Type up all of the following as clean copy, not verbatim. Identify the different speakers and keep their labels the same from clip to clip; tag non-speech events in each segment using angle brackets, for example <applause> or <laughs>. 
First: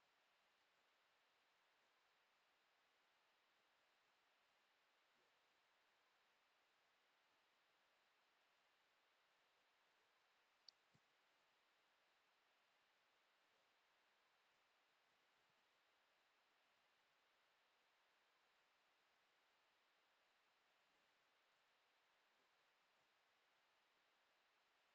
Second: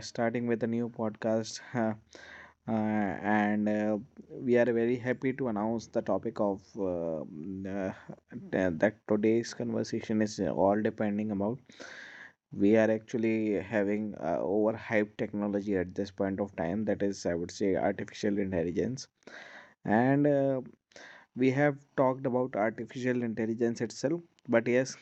Speaker 1: starting with a new podcast, <laughs> and we are very happy to announce the topic of that today's conversation is all depending about. We are actually having overhyped technology at this point of time. That is, I would say, artificial intelligence, and we have talked about artificial intelligence itself. But yes,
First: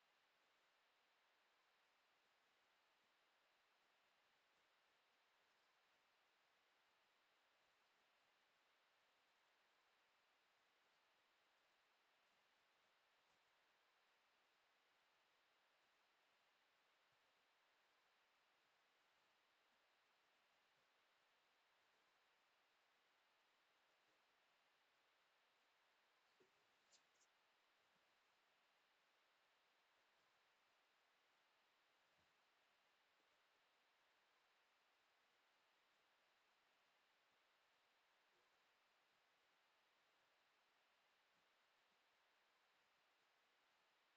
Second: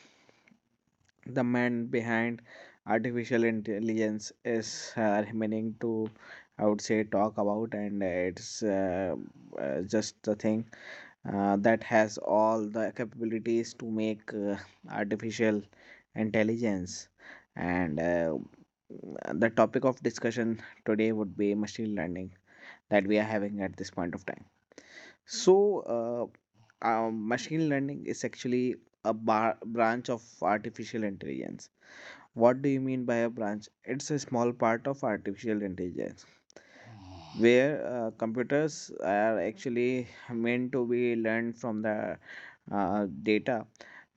Speaker 1: the man behind artificial intelligence is remaining to I would say talk about, and it's just the thing that has all the capabilities to make artificial intelligence, and the topic of discussion today would be machine learning that we are having at this point of time. So uh, um, machine learning is actually a branch of artificial intelligence. What do you mean by a branch? It's a small part of artificial intelligence where computers are actually meant to be learned from the data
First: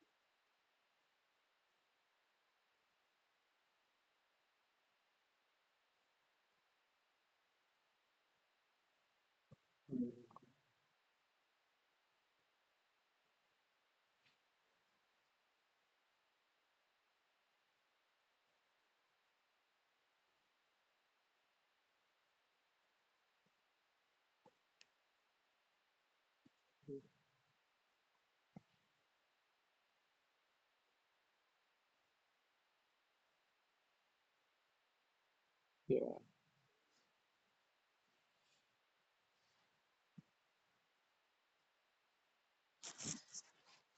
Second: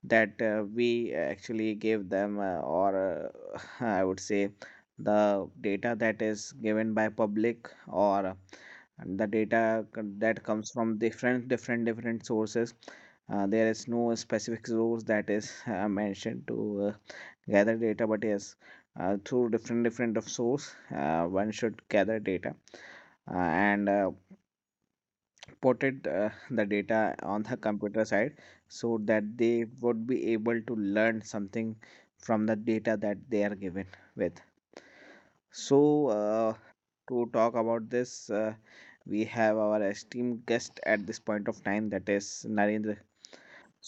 Speaker 1: that we actually give them, or <laughs> I would say the data that is given by public, or the data
Speaker 2: Mm.
Speaker 1: that comes from different sources. There is no specific source that is mentioned to uh, gather data, but yes, through different of source, one should gather data, uh, and put it, the data, on the computer side, so that they would be able to learn something from the data that they are given with. so
Speaker 2: Yeah.
Speaker 1: uh, to talk about this, we have our esteemed guest at this point of time, that is Narendra.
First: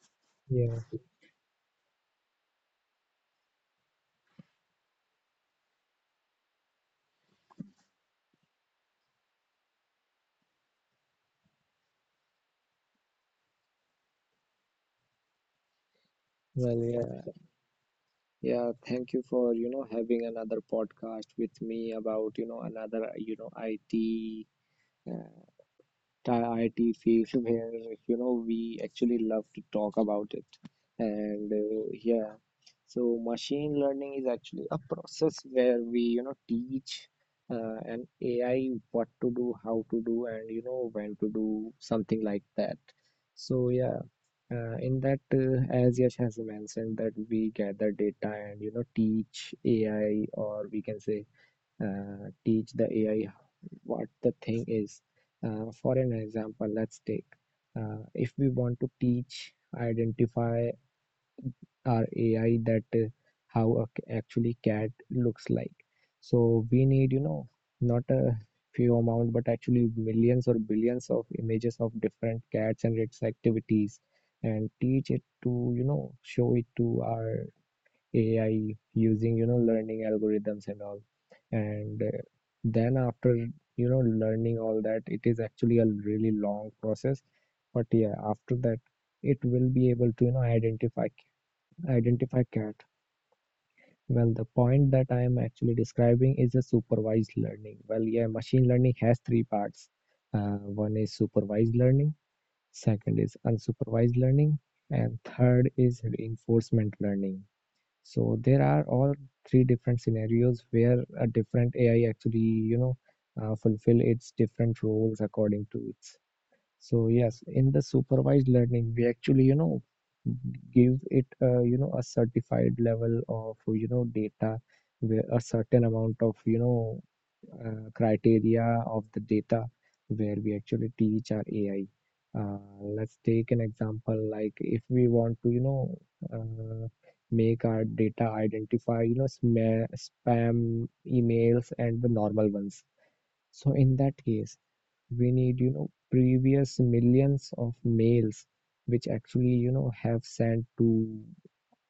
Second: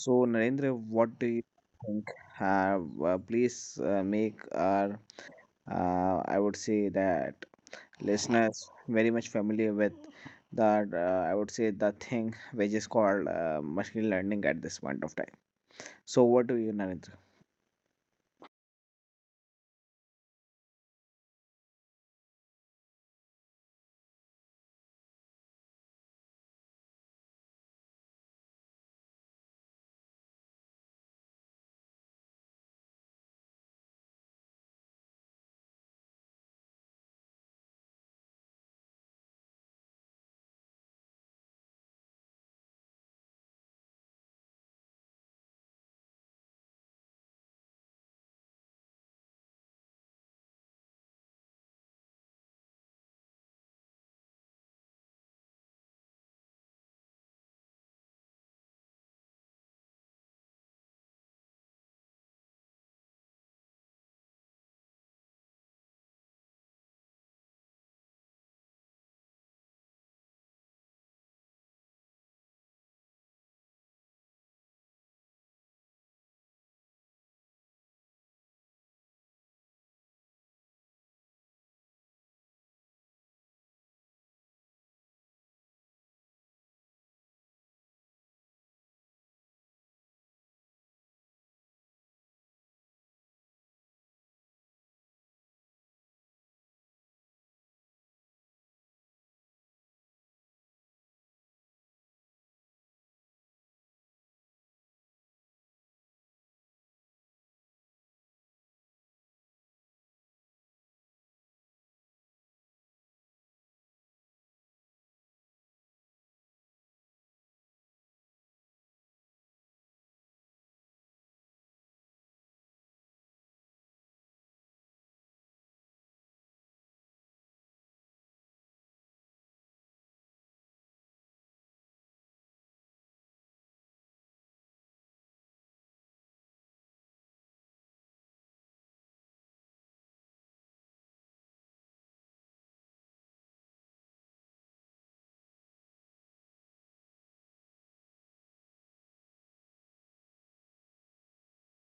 Speaker 1: So Narendra,
Speaker 2: Yeah,
Speaker 1: what do you think? uh, Please, make our, I would say, that listeners very much familiar with that. I would say the thing which is called machine learning at this point of time. So, what do you,
Speaker 2: well,
Speaker 1: Narendra?
Speaker 2: yeah, yeah, thank you for, having another podcast with me about, another, IT, uh, IT field <laughs> where, we actually love to talk about it. And yeah, so machine learning is actually a process where we, teach an AI what to do, how to do, and, when to do something like that. So yeah. In that, as Yash has mentioned, that we gather data and, you know, teach AI, or we can say, teach the AI what the thing is. For an example, let's take, if we want to teach identify our AI that, how a c actually cat looks like. So we need, not a few amount, but actually millions or billions of images of different cats and its activities, and teach it to, show it to our AI using, learning algorithms and all. And then, after learning all that, it is actually a really long process. But yeah, after that, it will be able to, identify cat. Well, the point that I am actually describing is a supervised learning. Well, yeah, machine learning has three parts. One is supervised learning, second is unsupervised learning, and third is reinforcement learning. So there are all three different scenarios where a different AI actually, fulfill its different roles according to its. So yes, in the supervised learning, we actually, give it, a certified level of, data, where a certain amount of, criteria of the data, where we actually teach our AI. Let's take an example, like if we want to, uh, make our data identify, sma spam emails and the normal ones. So in that case, we need, you know, previous millions of mails which actually, you know, have sent to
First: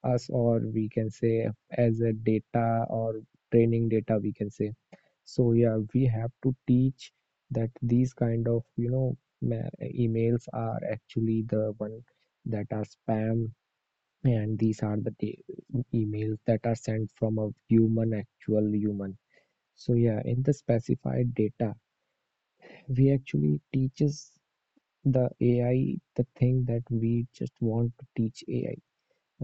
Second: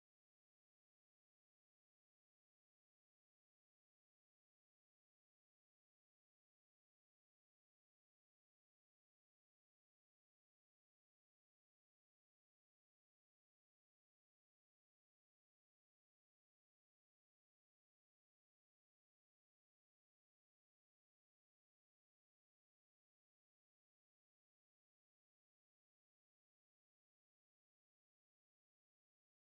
Speaker 2: us, or we can say as a data, or training data, we can say. So yeah, we have to teach that these kind of, you know, emails are actually the one that are spam, and these are the emails that are sent from a human, actual human. So yeah, in the specified data, we actually teaches the AI, the thing that we just want to teach AI,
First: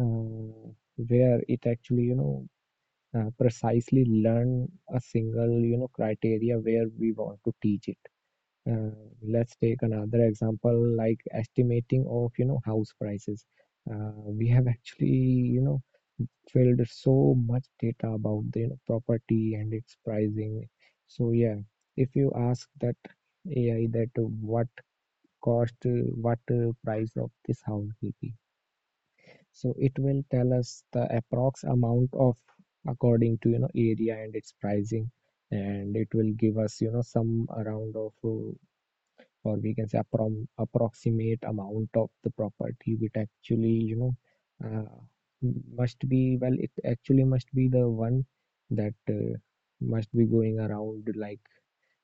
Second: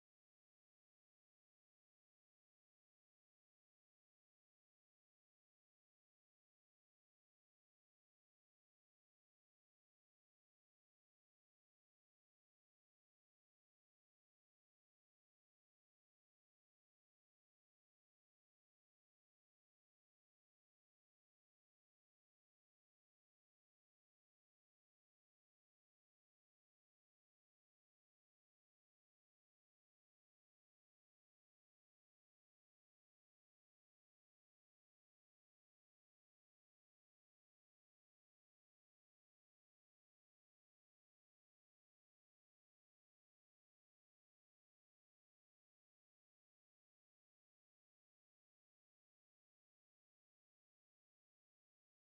Speaker 2: uh, where it actually, precisely learn a single, criteria where we want to teach it. Uh, let's take another example, like estimating of, house prices. We have actually, filled so much data about the, property and its pricing. So yeah, if you ask that AI that, what cost, what price of this house will be. So it will tell us the approx amount of, according to, you know, area and its pricing, and it will give us, you know, some around of, or we can say approm approximate amount of the property, which actually, you know, uh, must be, well, it actually must be the one that, must be going around, like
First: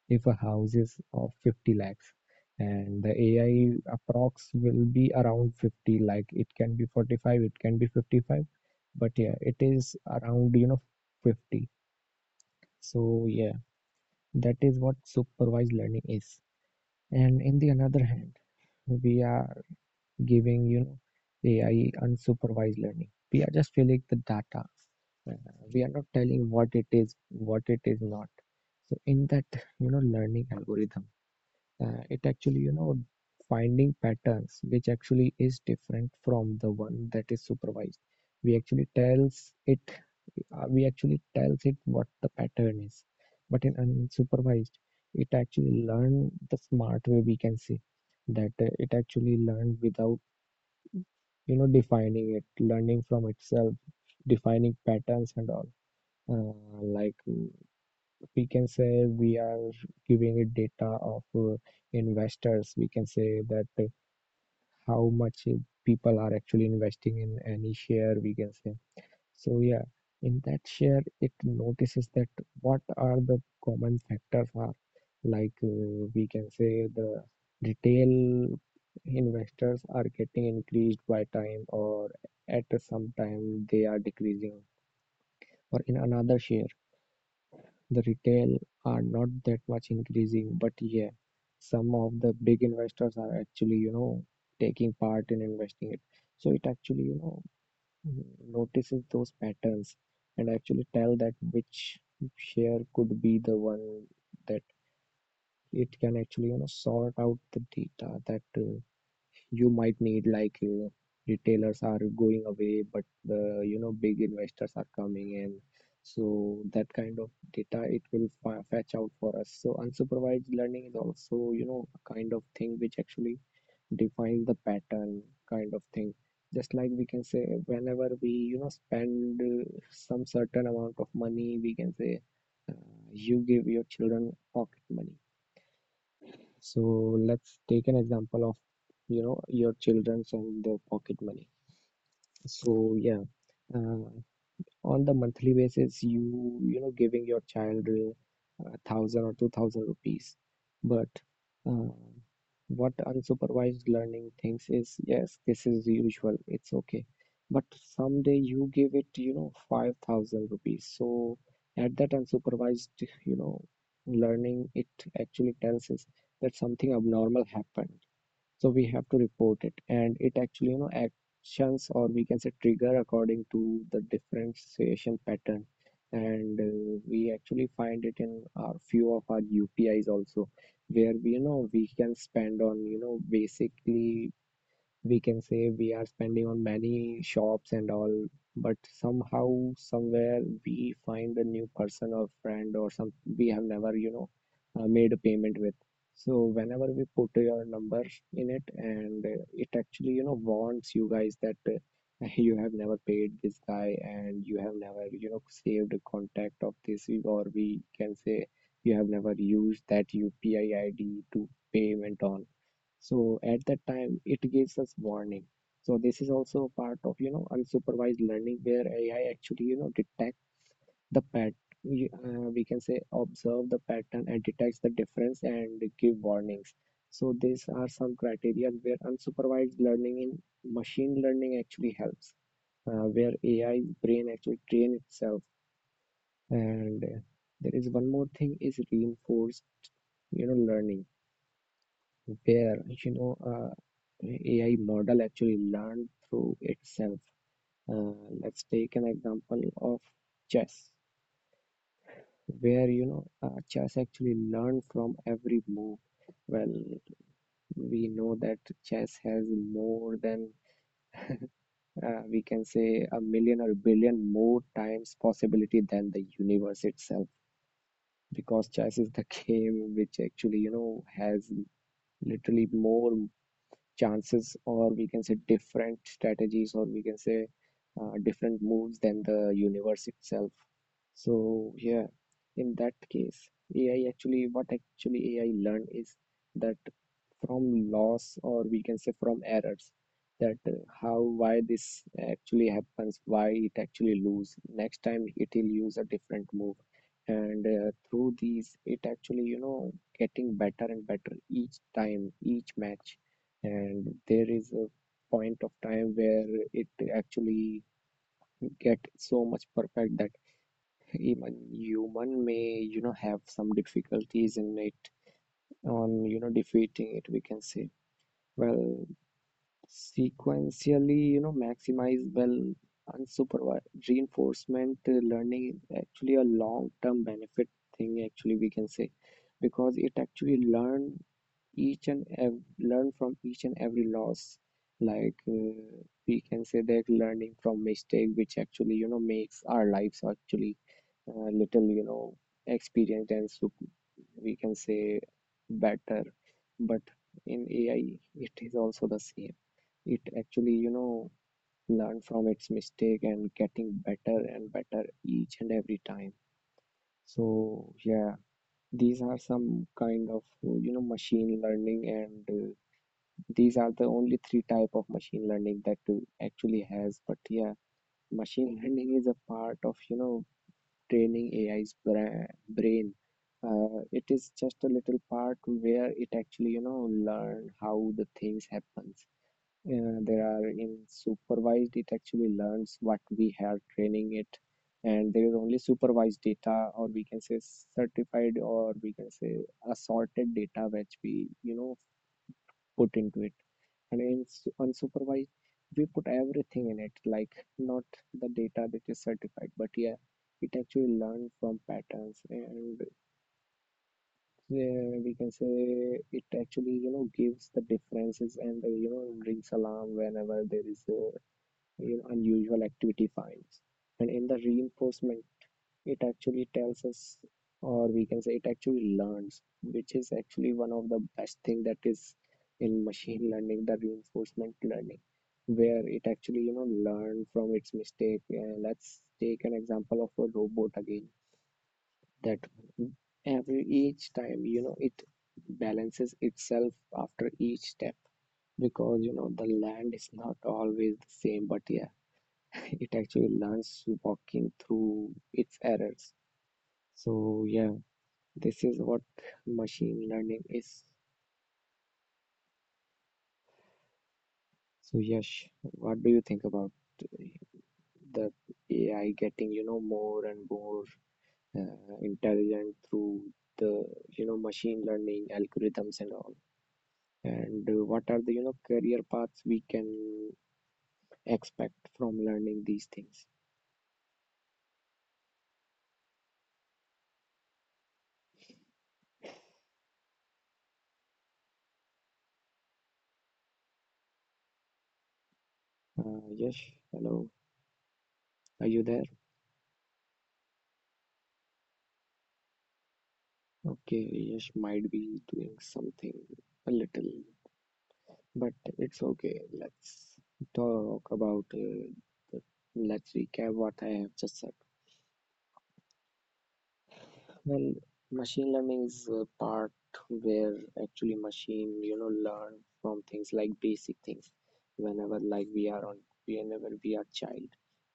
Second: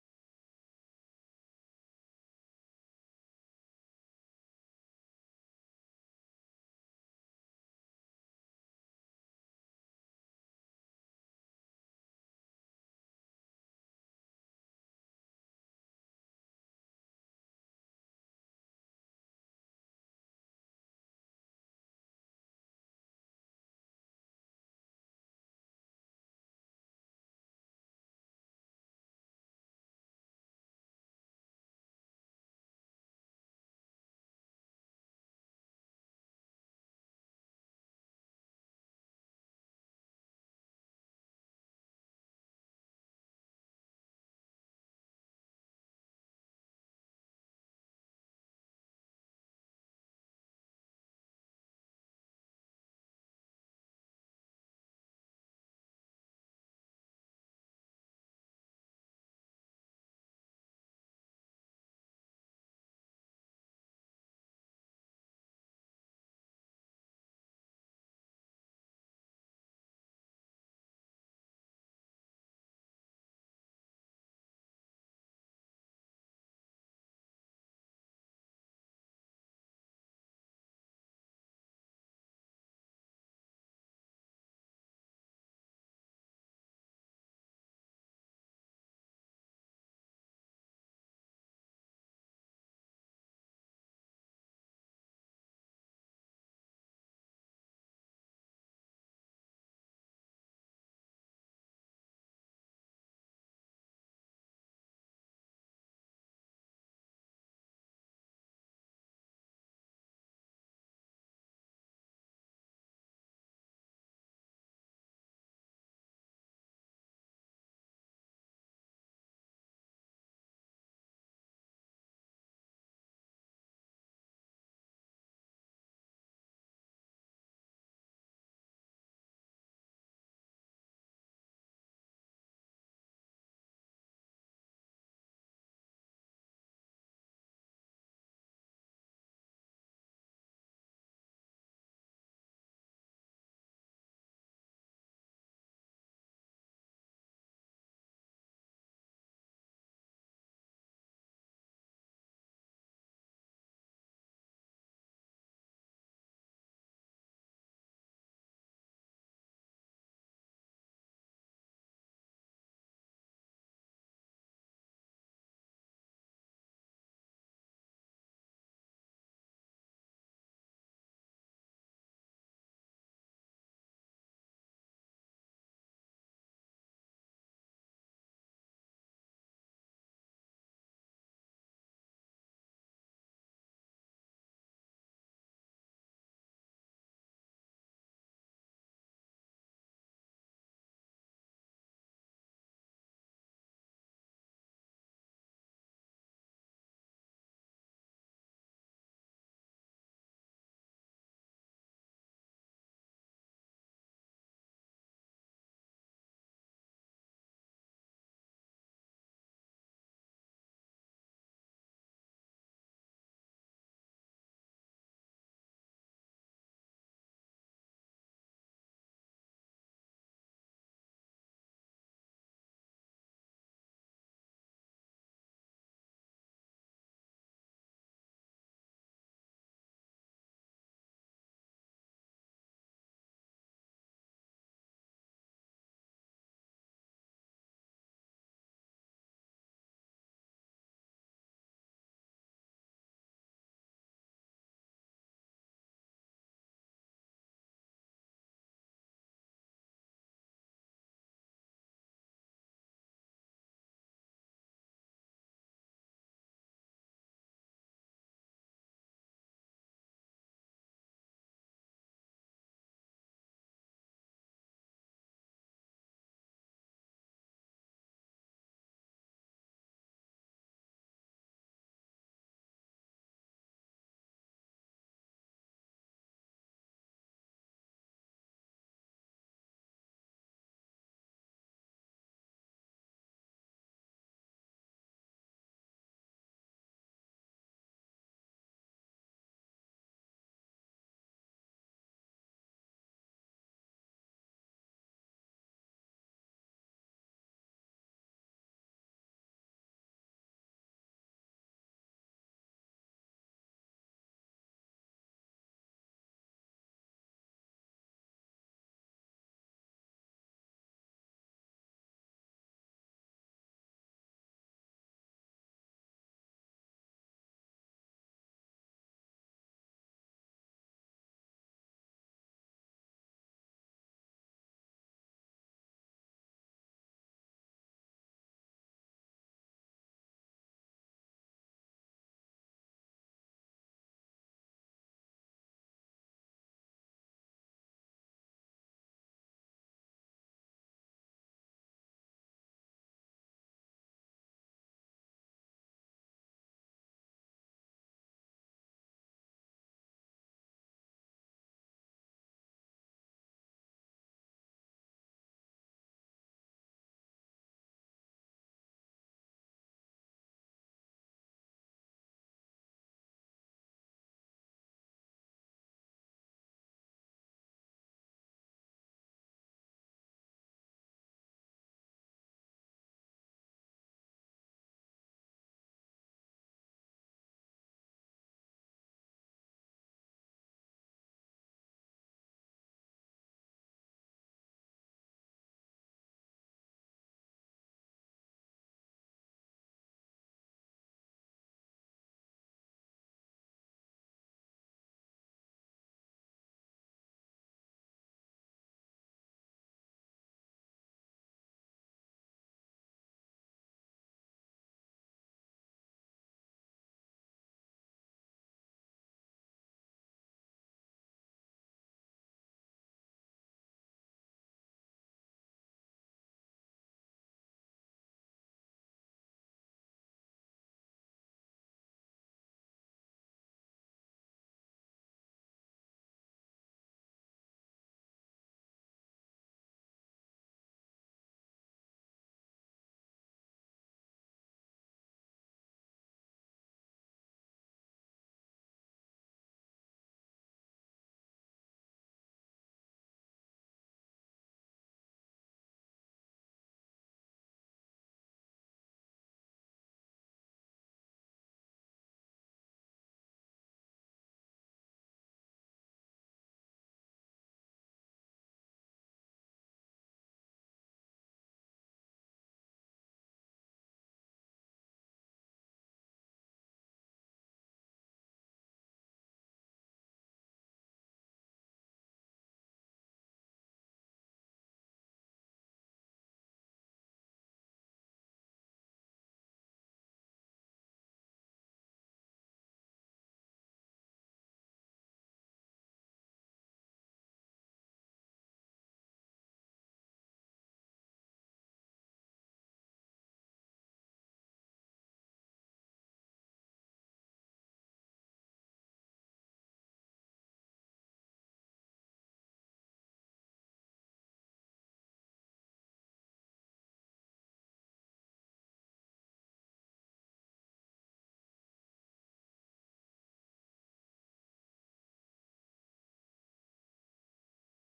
Speaker 2: if a house is of 50 lakhs and the AI approx will be around 50, like it can be 45, it can be 55, but yeah, it is around, you know, 50. So yeah, that is what supervised learning is. And in the another hand, we are giving, you know, AI unsupervised learning. We are just filling the data. uh, we are not telling what it is, what it is not. So in that, you know, learning algorithm, it actually, you know, finding patterns, which actually is different from the one that is supervised. we actually tells it we actually tells it what the pattern is. But in unsupervised, it actually learn the smart way, we can say. That, it actually learned without, you know, defining it, learning from itself, defining patterns and all. Like, we can say we are giving it data of, investors, we can say, that, how much, people are actually investing in any share, we can say. So yeah, in that share it notices that what are the common factors are, like, we can say the retail investors are getting increased by time, or at some time they are decreasing, or in another share the retail are not that much increasing, but yeah, some of the big investors are actually, you know, taking part in investing it. So it actually, you know, notices those patterns and actually tell that which share could be the one that it can actually, you know, sort out the data that, you might need. Like, retailers are going away, but the, you know, big investors are coming in. So that kind of data it will fa fetch out for us. So unsupervised learning is also, you know, a kind of thing which actually defines the pattern kind of thing. Just like, we can say, whenever we, you know, spend, some certain amount of money, we can say, you give your children pocket money. So let's take an example of, you know, your children's and their pocket money. So yeah, uh, on the monthly basis, you know giving your child 1,000 or 2,000 rupees. But, uh, what unsupervised learning thinks is, yes, this is usual, it's okay. But someday you give it, you know, 5,000 rupees. So at that, unsupervised, you know, learning, it actually tells us that something abnormal happened. So we have to report it, and it actually, you know, actions, or we can say trigger, according to the differentiation pattern. And we actually find it in our, few of our UPIs also, where we, you know, we can spend on, you know, basically, we can say we are spending on many shops and all, but somehow, somewhere we find a new person or friend or some we have never, you know, made a payment with. So whenever we put your number in it, and it actually, you know, warns you guys that, <laughs> you have never paid this guy, and you have never, you know, saved a contact of this, or we can say you have never used that UPI ID to payment on. So at that time, it gives us warning. So this is also part of, you know, unsupervised learning, where AI actually, you know, detect the pat. We can say observe the pattern and detects the difference and give warnings. So these are some criteria where unsupervised learning in machine learning actually helps, where AI 's brain actually train itself. And there is one more thing is reinforced, you know, learning, where, AI model actually learned through itself. Uh, let's take an example of chess, where, you know, chess actually learned from every move. Well, we know that chess has more than, we can say, a million or billion more times possibility than the universe itself, because chess is the <laughs> game which actually, you know, has literally more chances, or we can say different strategies, or we can say, different moves than the universe itself. So yeah, in that case, ai actually what actually AI learn is that, from loss, or we can say from errors, that, how, why this actually happens, why it actually lose. Next time it will use a different move. And through these, it actually, you know, getting better and better each time, each match. And there is a point of time where it actually get so much perfect that even human may, you know, have some difficulties in it on, you know, defeating it, we can say. Well, sequentially, you know, maximize, well, unsupervised reinforcement learning is actually a long term benefit thing, actually, we can say. Because it actually learn learn from each and every loss. Like, we can say, that learning from mistake, which actually, you know, makes our lives actually, little, you know, experienced and we can say, better. But in AI it is also the same, it actually, you know, learn from its mistake and getting better and better each and every time. So yeah, these are some kind of, you know, machine learning, and these are the only three type of machine learning that to actually has. But yeah, machine learning is a part of, you know, training AI's brain. It is just a little part where it actually, you know, learn how the things happens. There are in supervised, it actually learns what we have training it. And there is only supervised data, or we can say certified, or we can say assorted data which we, put into it, and in unsupervised we put everything in it, like not the data that is certified, but yeah, it actually learned from patterns, and we can say it actually gives the differences, and rings alarm whenever there is a, unusual activity finds. And in the reinforcement, it actually tells us, or we can say it actually learns, which is actually one of the best thing that is in machine learning, the reinforcement learning, where it actually learn from its mistake. Let's take an example of a robot again, that every each time it balances itself after each step, because the land is not always the same, but yeah, <laughs> it actually learns walking through its errors. So yeah, this is what machine learning is. So Yash, what do you think about eh, the AI getting, more and more intelligent through the machine learning algorithms and all? And what are the career paths we can expect from learning these things? Yash, hello, are you there? Okay, Yash might be doing something a little. But it's okay. Let's talk about the, Let's recap what I have just said. Well, machine learning is a part where actually machine, learn from things like basic things. Whenever whenever we are child,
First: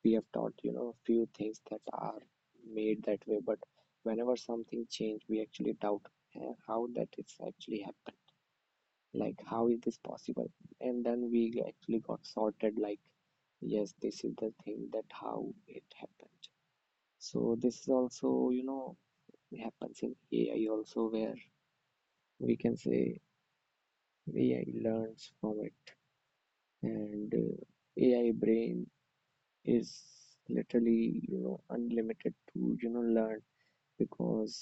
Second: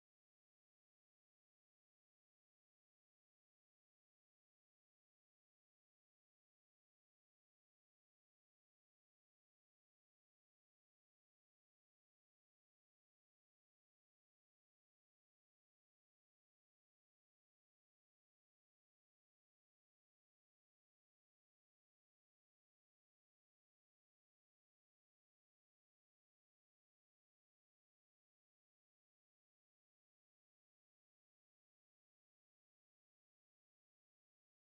Speaker 2: we have taught, a few things that are made that way. But whenever something change, we actually doubt how that it's actually happened. Like how is this possible? And then we actually got sorted, like, yes, this is the thing that how it happened. So this is also happens in AI also, where we can say AI learns from it. And AI brain is literally unlimited to learn, because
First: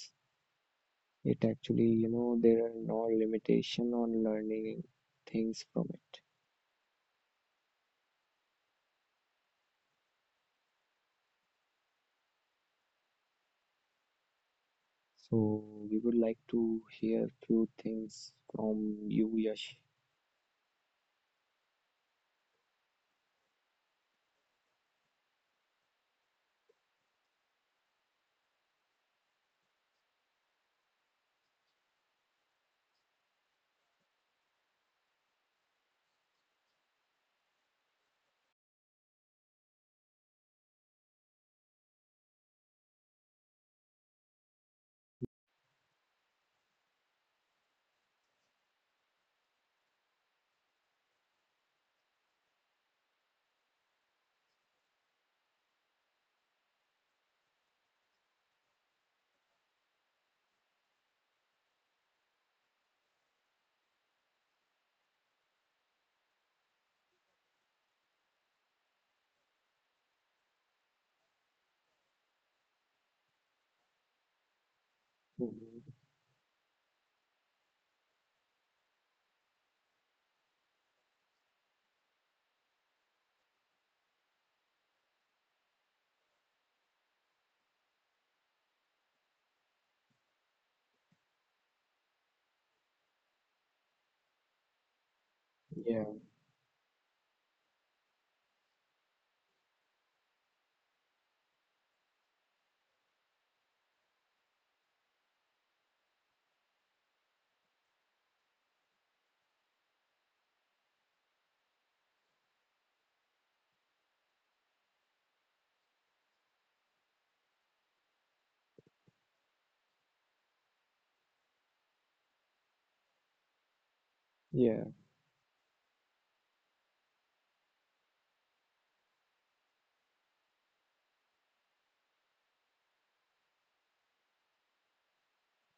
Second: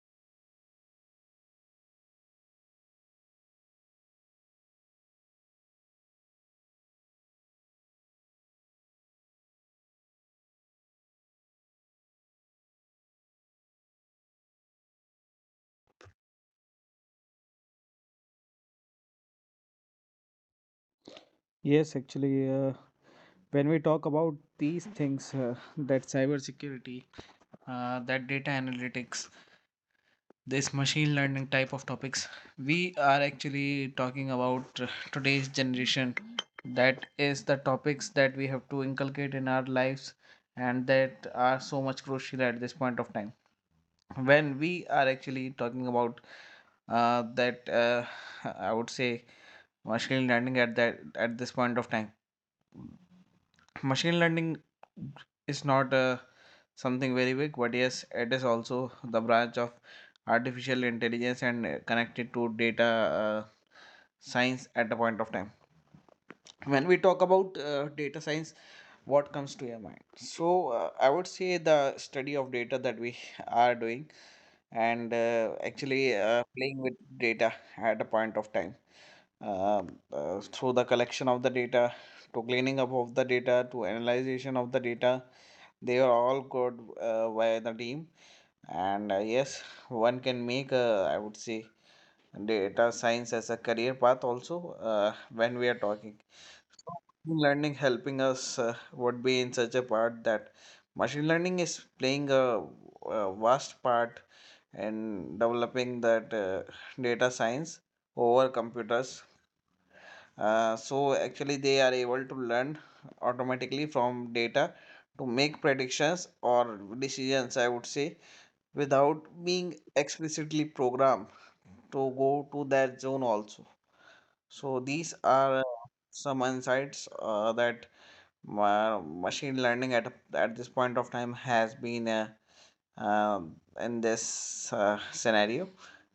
Speaker 2: it actually there are no limitation on learning things from it. So we would like to hear few things from you, Yash.
Speaker 1: Yes, actually, when we talk about these things, that cybersecurity, that data analytics, this machine learning type of topics, we are actually talking about today's generation, that is the topics that we have to inculcate in our lives, and that are so much crucial at this point of time, when we are actually talking about that I would say machine learning at that, at this point of time. Machine learning is not something very big, but yes, it is also the branch of artificial intelligence, and connected to data science at a point of time. When we talk about data science, what comes to your mind? So I would say the study of data that we are doing, and uh, actually
Speaker 2: Mhm.
Speaker 1: uh, playing with data at a point of time, through the collection of the data, to cleaning up of the data, to analyzation of the data. They are all good by the team. And yes, one can make a, I would say, data science as a career path also, when we are
Speaker 2: Yeah.
Speaker 1: talking. Machine learning helping us, would be in such a part that machine learning is playing a vast part in developing that, data science over computers. So actually, they are able to learn automatically from data to make predictions or decisions. I would say without being explicitly programmed to go to that zone also. So
Speaker 2: Yeah,
Speaker 1: these are some insights that machine learning at this point of time has been, um in this scenario.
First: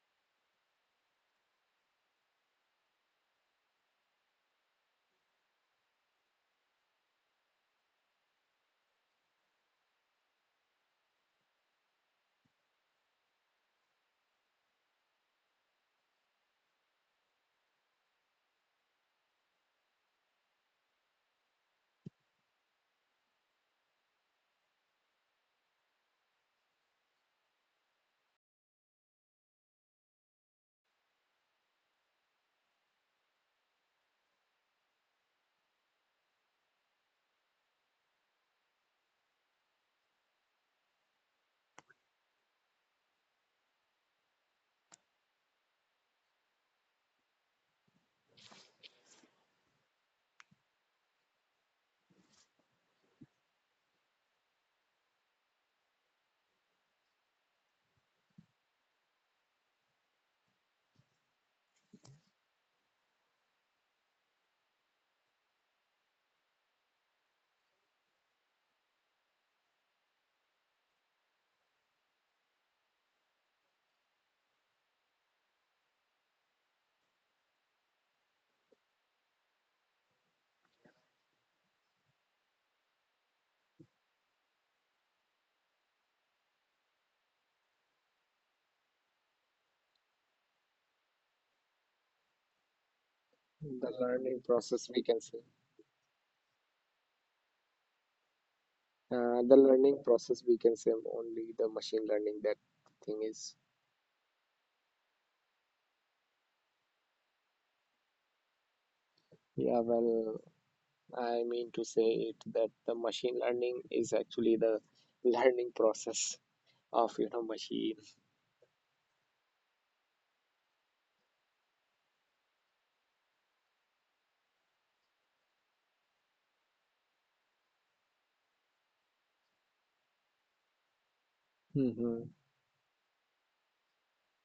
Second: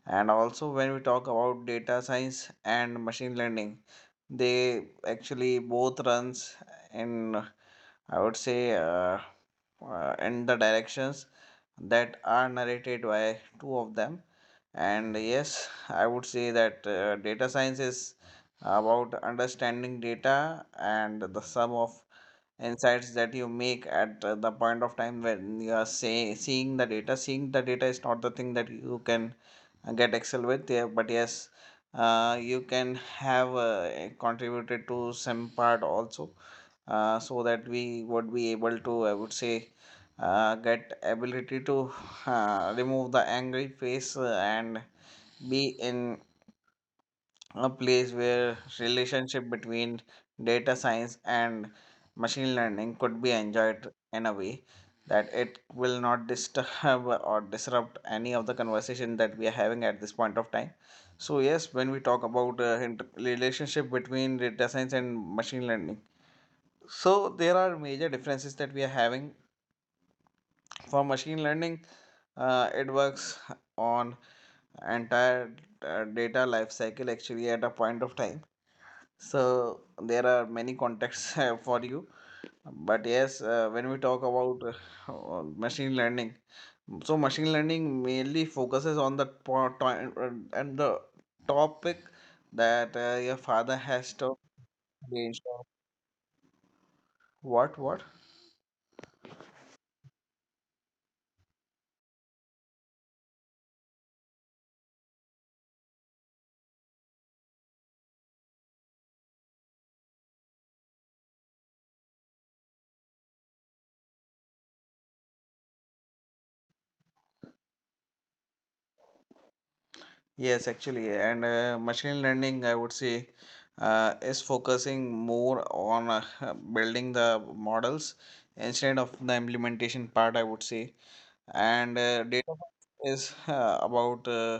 Speaker 1: And also when we talk about data science and machine learning, they actually both runs in, I would say, in the directions that are narrated by two of them. And yes, I would say that data science is about understanding data and the sum of insights that you make at the point of time when you are, say, seeing the data. Seeing the data is not the thing that you can get excel with, yeah, but yes, you can have contributed to some part also, so that we would be able to, I would say, get ability to remove the angry face, and be in a place where relationship between data science and machine learning could be enjoyed in a way that it will not disturb <laughs> or disrupt any of the conversation that we are having at this point of time. So yes, when we talk about inter- relationship between data science and machine learning, so there are major differences that we are having. For machine learning, it works on entire data life cycle actually at a point of time. So there are many contexts <laughs> for you. But yes, when we talk about <laughs> machine learning, so machine learning mainly focuses on the and the topic that your father
Speaker 2: the
Speaker 1: has to
Speaker 2: learning process, we can
Speaker 1: based
Speaker 2: say.
Speaker 1: on-. What what?
Speaker 2: The learning process, we can say, only the machine learning that thing is. Yeah, well, I mean to say it that the machine learning is actually the learning process of machine.
Speaker 1: Yes, actually, and machine learning, I would say, is focusing more on, <laughs> building the models instead of the implementation part, I would say. And
Speaker 2: Mm-hmm.
Speaker 1: data is about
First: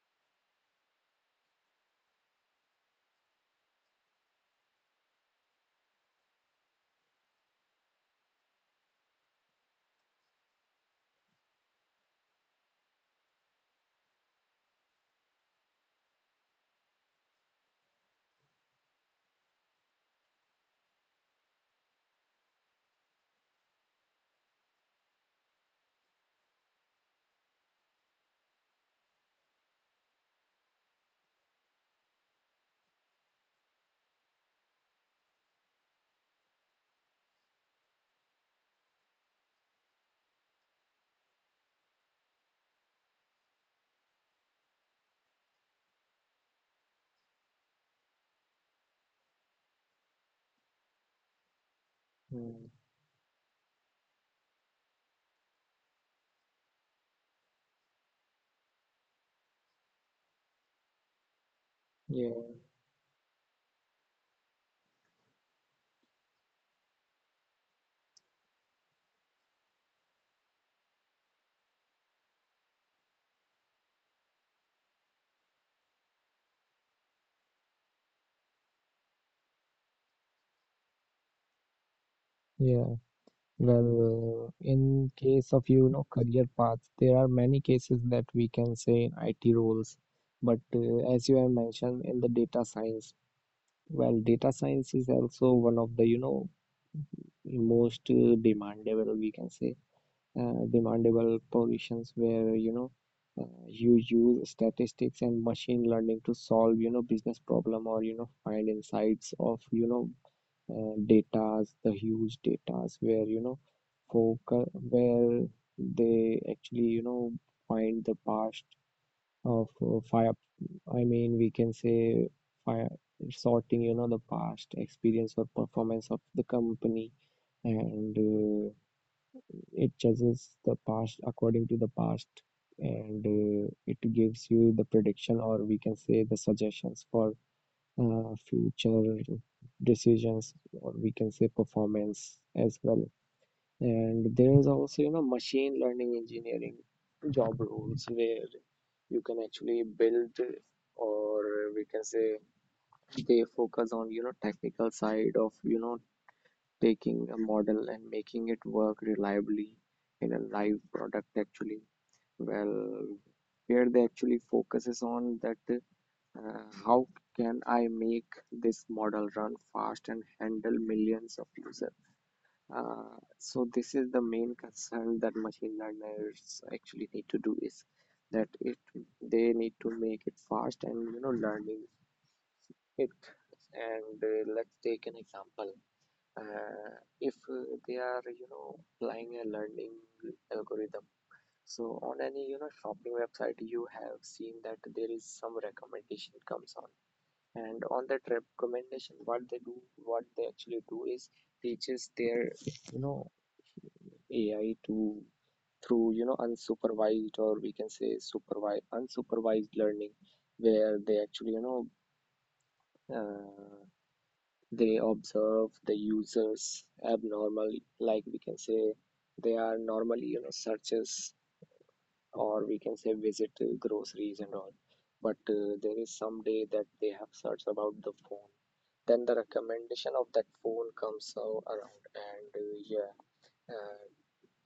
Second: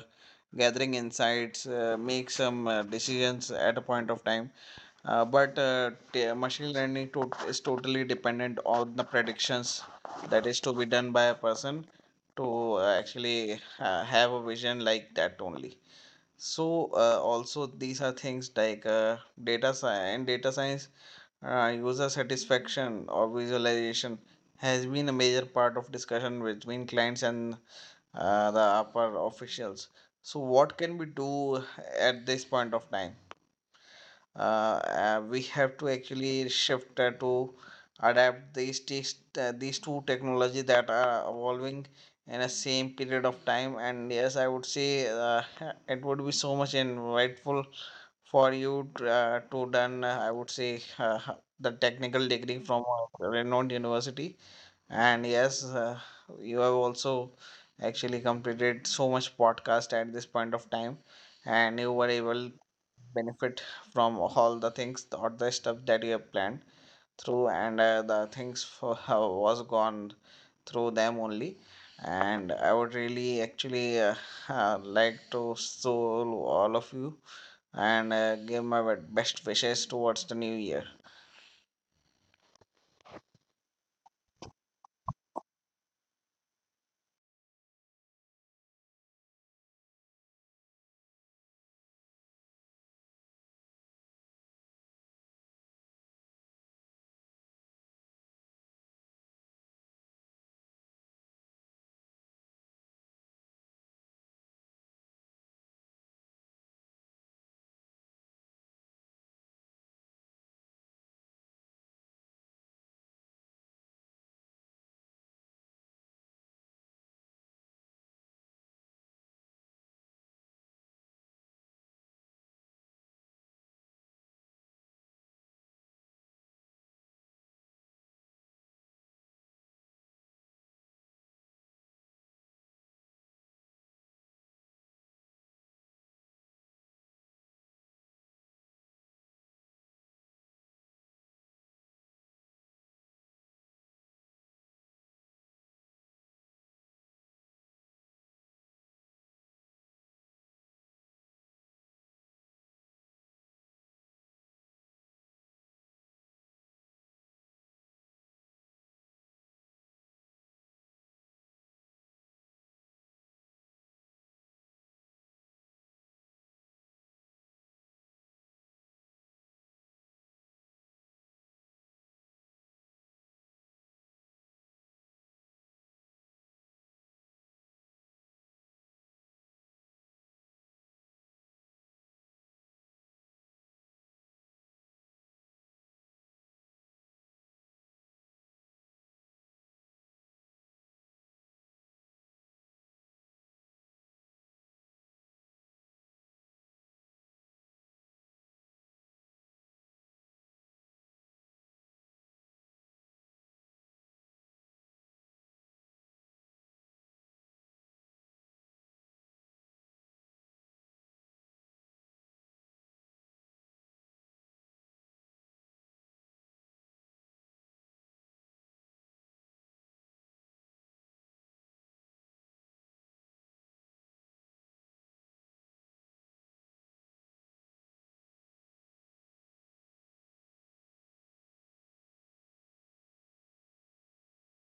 Speaker 1: gathering insights, make some decisions at a point of time, but machine learning is totally dependent on the predictions that is to be done by a person to actually have a vision like that only. So also these are things like data science, and data science user satisfaction or visualization has been a major part of discussion between clients and the upper officials. So what can we do at this point of time? We have to actually shift to adapt these these two technology that are evolving in a same period of time. And yes, I would say, <laughs> it would be so much insightful for you to done I would say, the technical degree from
Speaker 2: Mm,
Speaker 1: a renowned university. And yes, you have also actually completed so much podcast at this point of time, and you were able
Speaker 2: yeah.
Speaker 1: benefit from all the things or the stuff that you have planned through, and the things for <laughs> how was gone through them only. And I would really actually, like to soul all of you, and give my best wishes towards the new year.
Speaker 2: Yeah. Well, in case of career paths, there are many cases that we can say in IT roles. But as you have mentioned in the data science, well, data science is also one of the most demandable, we can say, demandable positions, where you use statistics and machine learning to solve business problem, or find insights of datas, the huge datas, where, focus where they actually find the past of fire. I mean, we can say fire sorting, the past experience or performance of the company, and it judges the past according to the past. And it gives you the prediction, or we can say, the suggestions for future decisions, or we can say performance as well. And there is also machine learning engineering job roles, where you can actually build, or we can say, they focus on technical side of taking a model and making it work reliably in a live product, actually. Well, where they actually focuses on that, how can I make this model run fast and handle millions of users? So this is the main concern that machine learners actually need to do, is that it they need to make it fast and learning it. And let's take an example. Uh, if they are applying a learning algorithm. So on any shopping website, you have seen that there is some recommendation comes on, and on that recommendation, what they actually do is teaches their you know ai to, through unsupervised, or we can say, supervised unsupervised learning, where they actually uh, they observe the users abnormally, like we can say, they are normally searches, or we can say, visit groceries and all. But there is some day that they have searched about the phone, then the recommendation of that phone comes around, and yeah, uh,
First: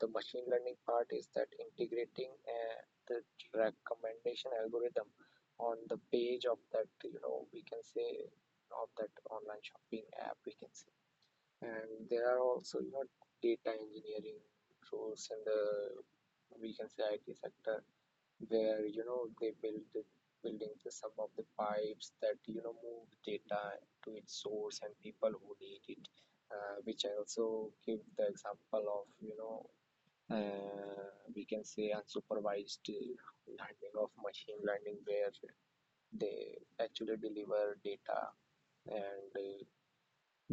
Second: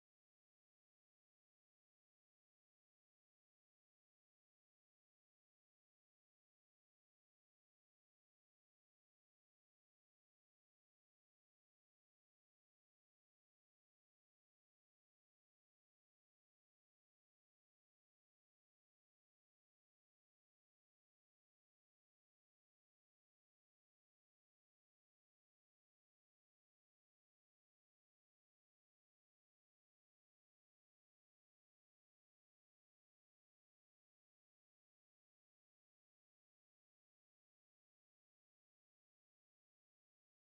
Speaker 2: the machine learning part is that integrating the recommendation algorithm on the page of that, we can say, of that online shopping app, we can say. And there are also data engineering roles in the, we can say, IT sector, where they build the some of the pipes that move data to its source and people who need it, which I also give the example of, uh, we can say, unsupervised learning of machine learning, where they actually deliver data, and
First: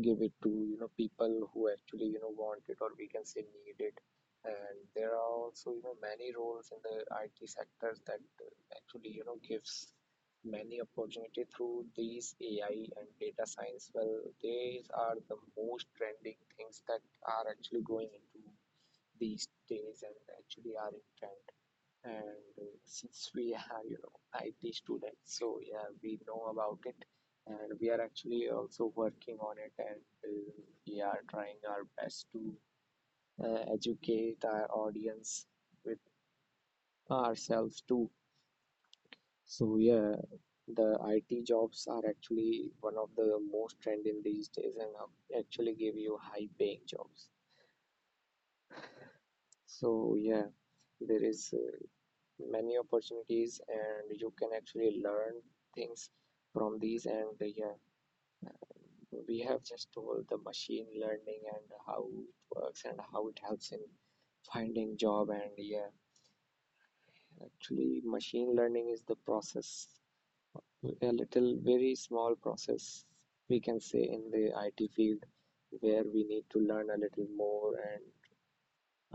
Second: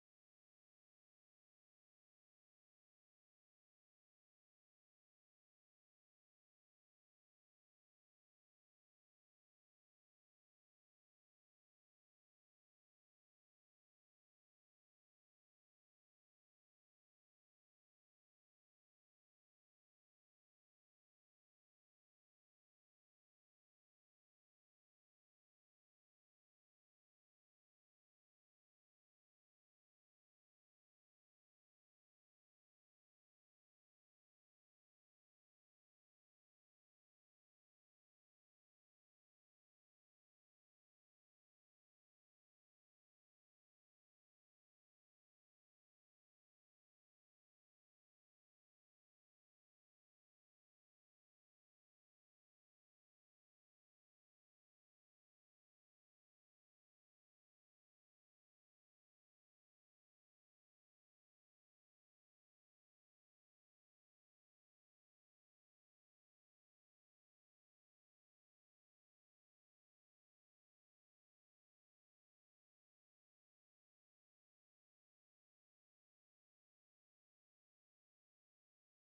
Speaker 2: give it to people who actually want it, or we can say, need it. And there are also many roles in the IT sectors that actually gives many opportunity through these AI and data science. Well, these are the most trending things that are actually going into these days and actually are in trend. And since we are IT students, so yeah, we know about it, and we are actually also working on it. And we are trying our best to educate our audience, with ourselves too. So yeah, the IT jobs are actually one of the most trending these days, and actually give you high paying jobs. So yeah, there is many opportunities, and you can actually learn things from these. And yeah, we have just told the machine learning and how it works and how it helps in finding job. And yeah, actually machine learning is the process, a little very small process we can say, in the IT field, where we need to learn a little more. And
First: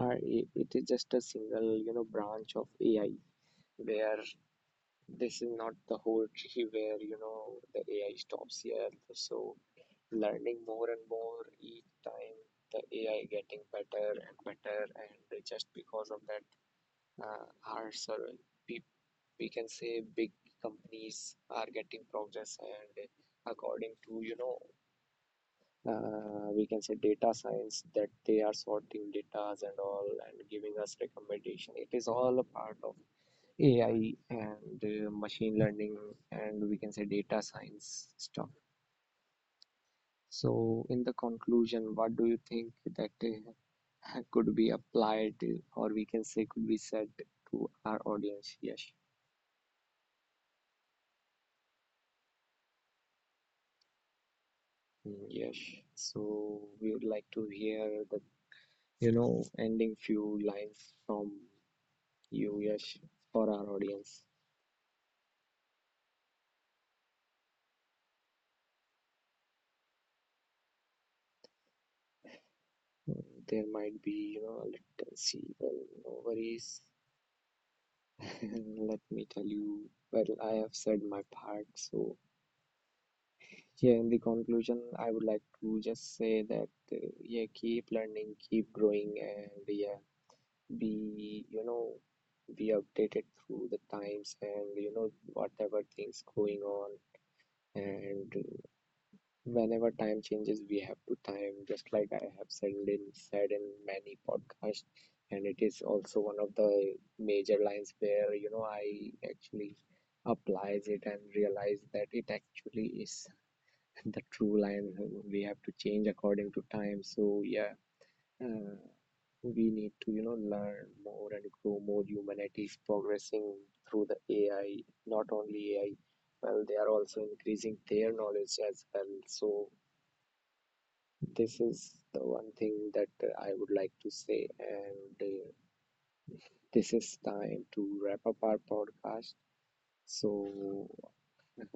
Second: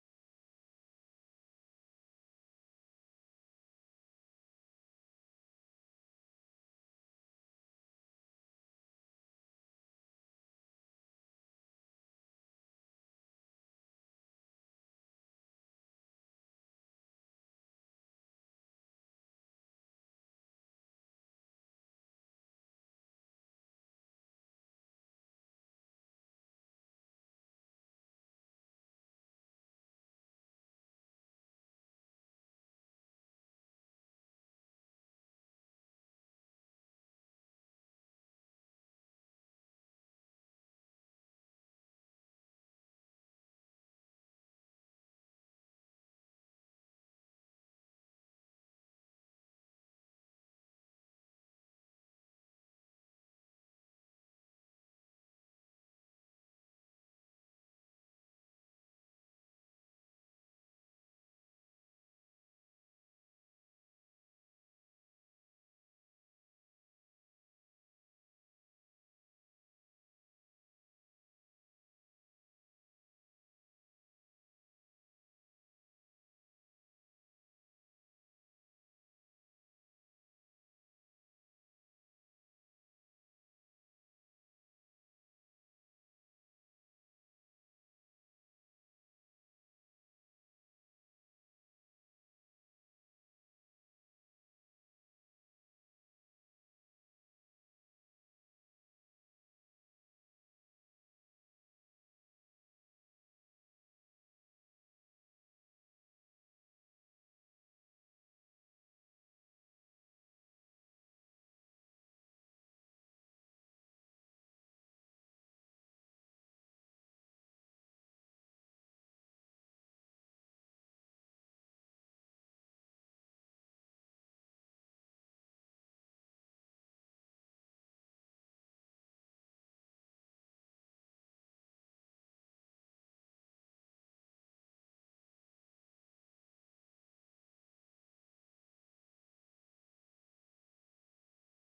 Speaker 2: uh, it is just a single branch of AI, where this is not the whole tree where the AI stops here. So learning more and more each time, the AI getting better and better, and just because of that, uh, our sort we we can say big companies are getting progress, and according to. We can say data science, that they are sorting data and all and giving us recommendation. It is all a part of AI and machine learning, and we can say, data science stuff. So, in the conclusion, what do you think that <laughs> could be applied, or we can say, could be said to our audience? Yes. Mm, yes. So we would like to hear the, ending few lines from you, Yash, for our audience. Mm, there might be, a little see, well, no worries. And let me tell you, well, I have said my part. So yeah, in the conclusion, I would like to just say that, yeah, keep learning, keep growing, and yeah, be, be updated through the times and, whatever things going on. And whenever time changes, we have to time, just like I have said in many podcasts, and it is also one of the major lines where I actually applies it and realize that it actually is <laughs> the true line. We have to change according to time. So yeah, uh, we need to learn more and grow more. Humanity is progressing through the AI, not only AI. Well, they are also increasing their knowledge as well. So this is the one thing that I would like to say, and this is time to wrap up our podcast. So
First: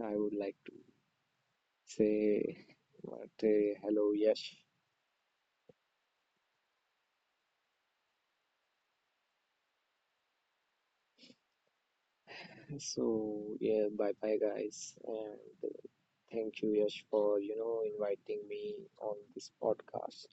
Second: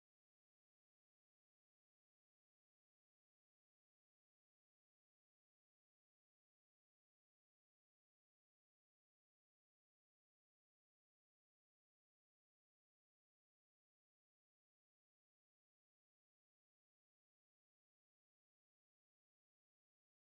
Speaker 2: I would like to say, what, hello, Yash. So yeah, bye bye guys, and thank you, Yash, for inviting me on this podcast.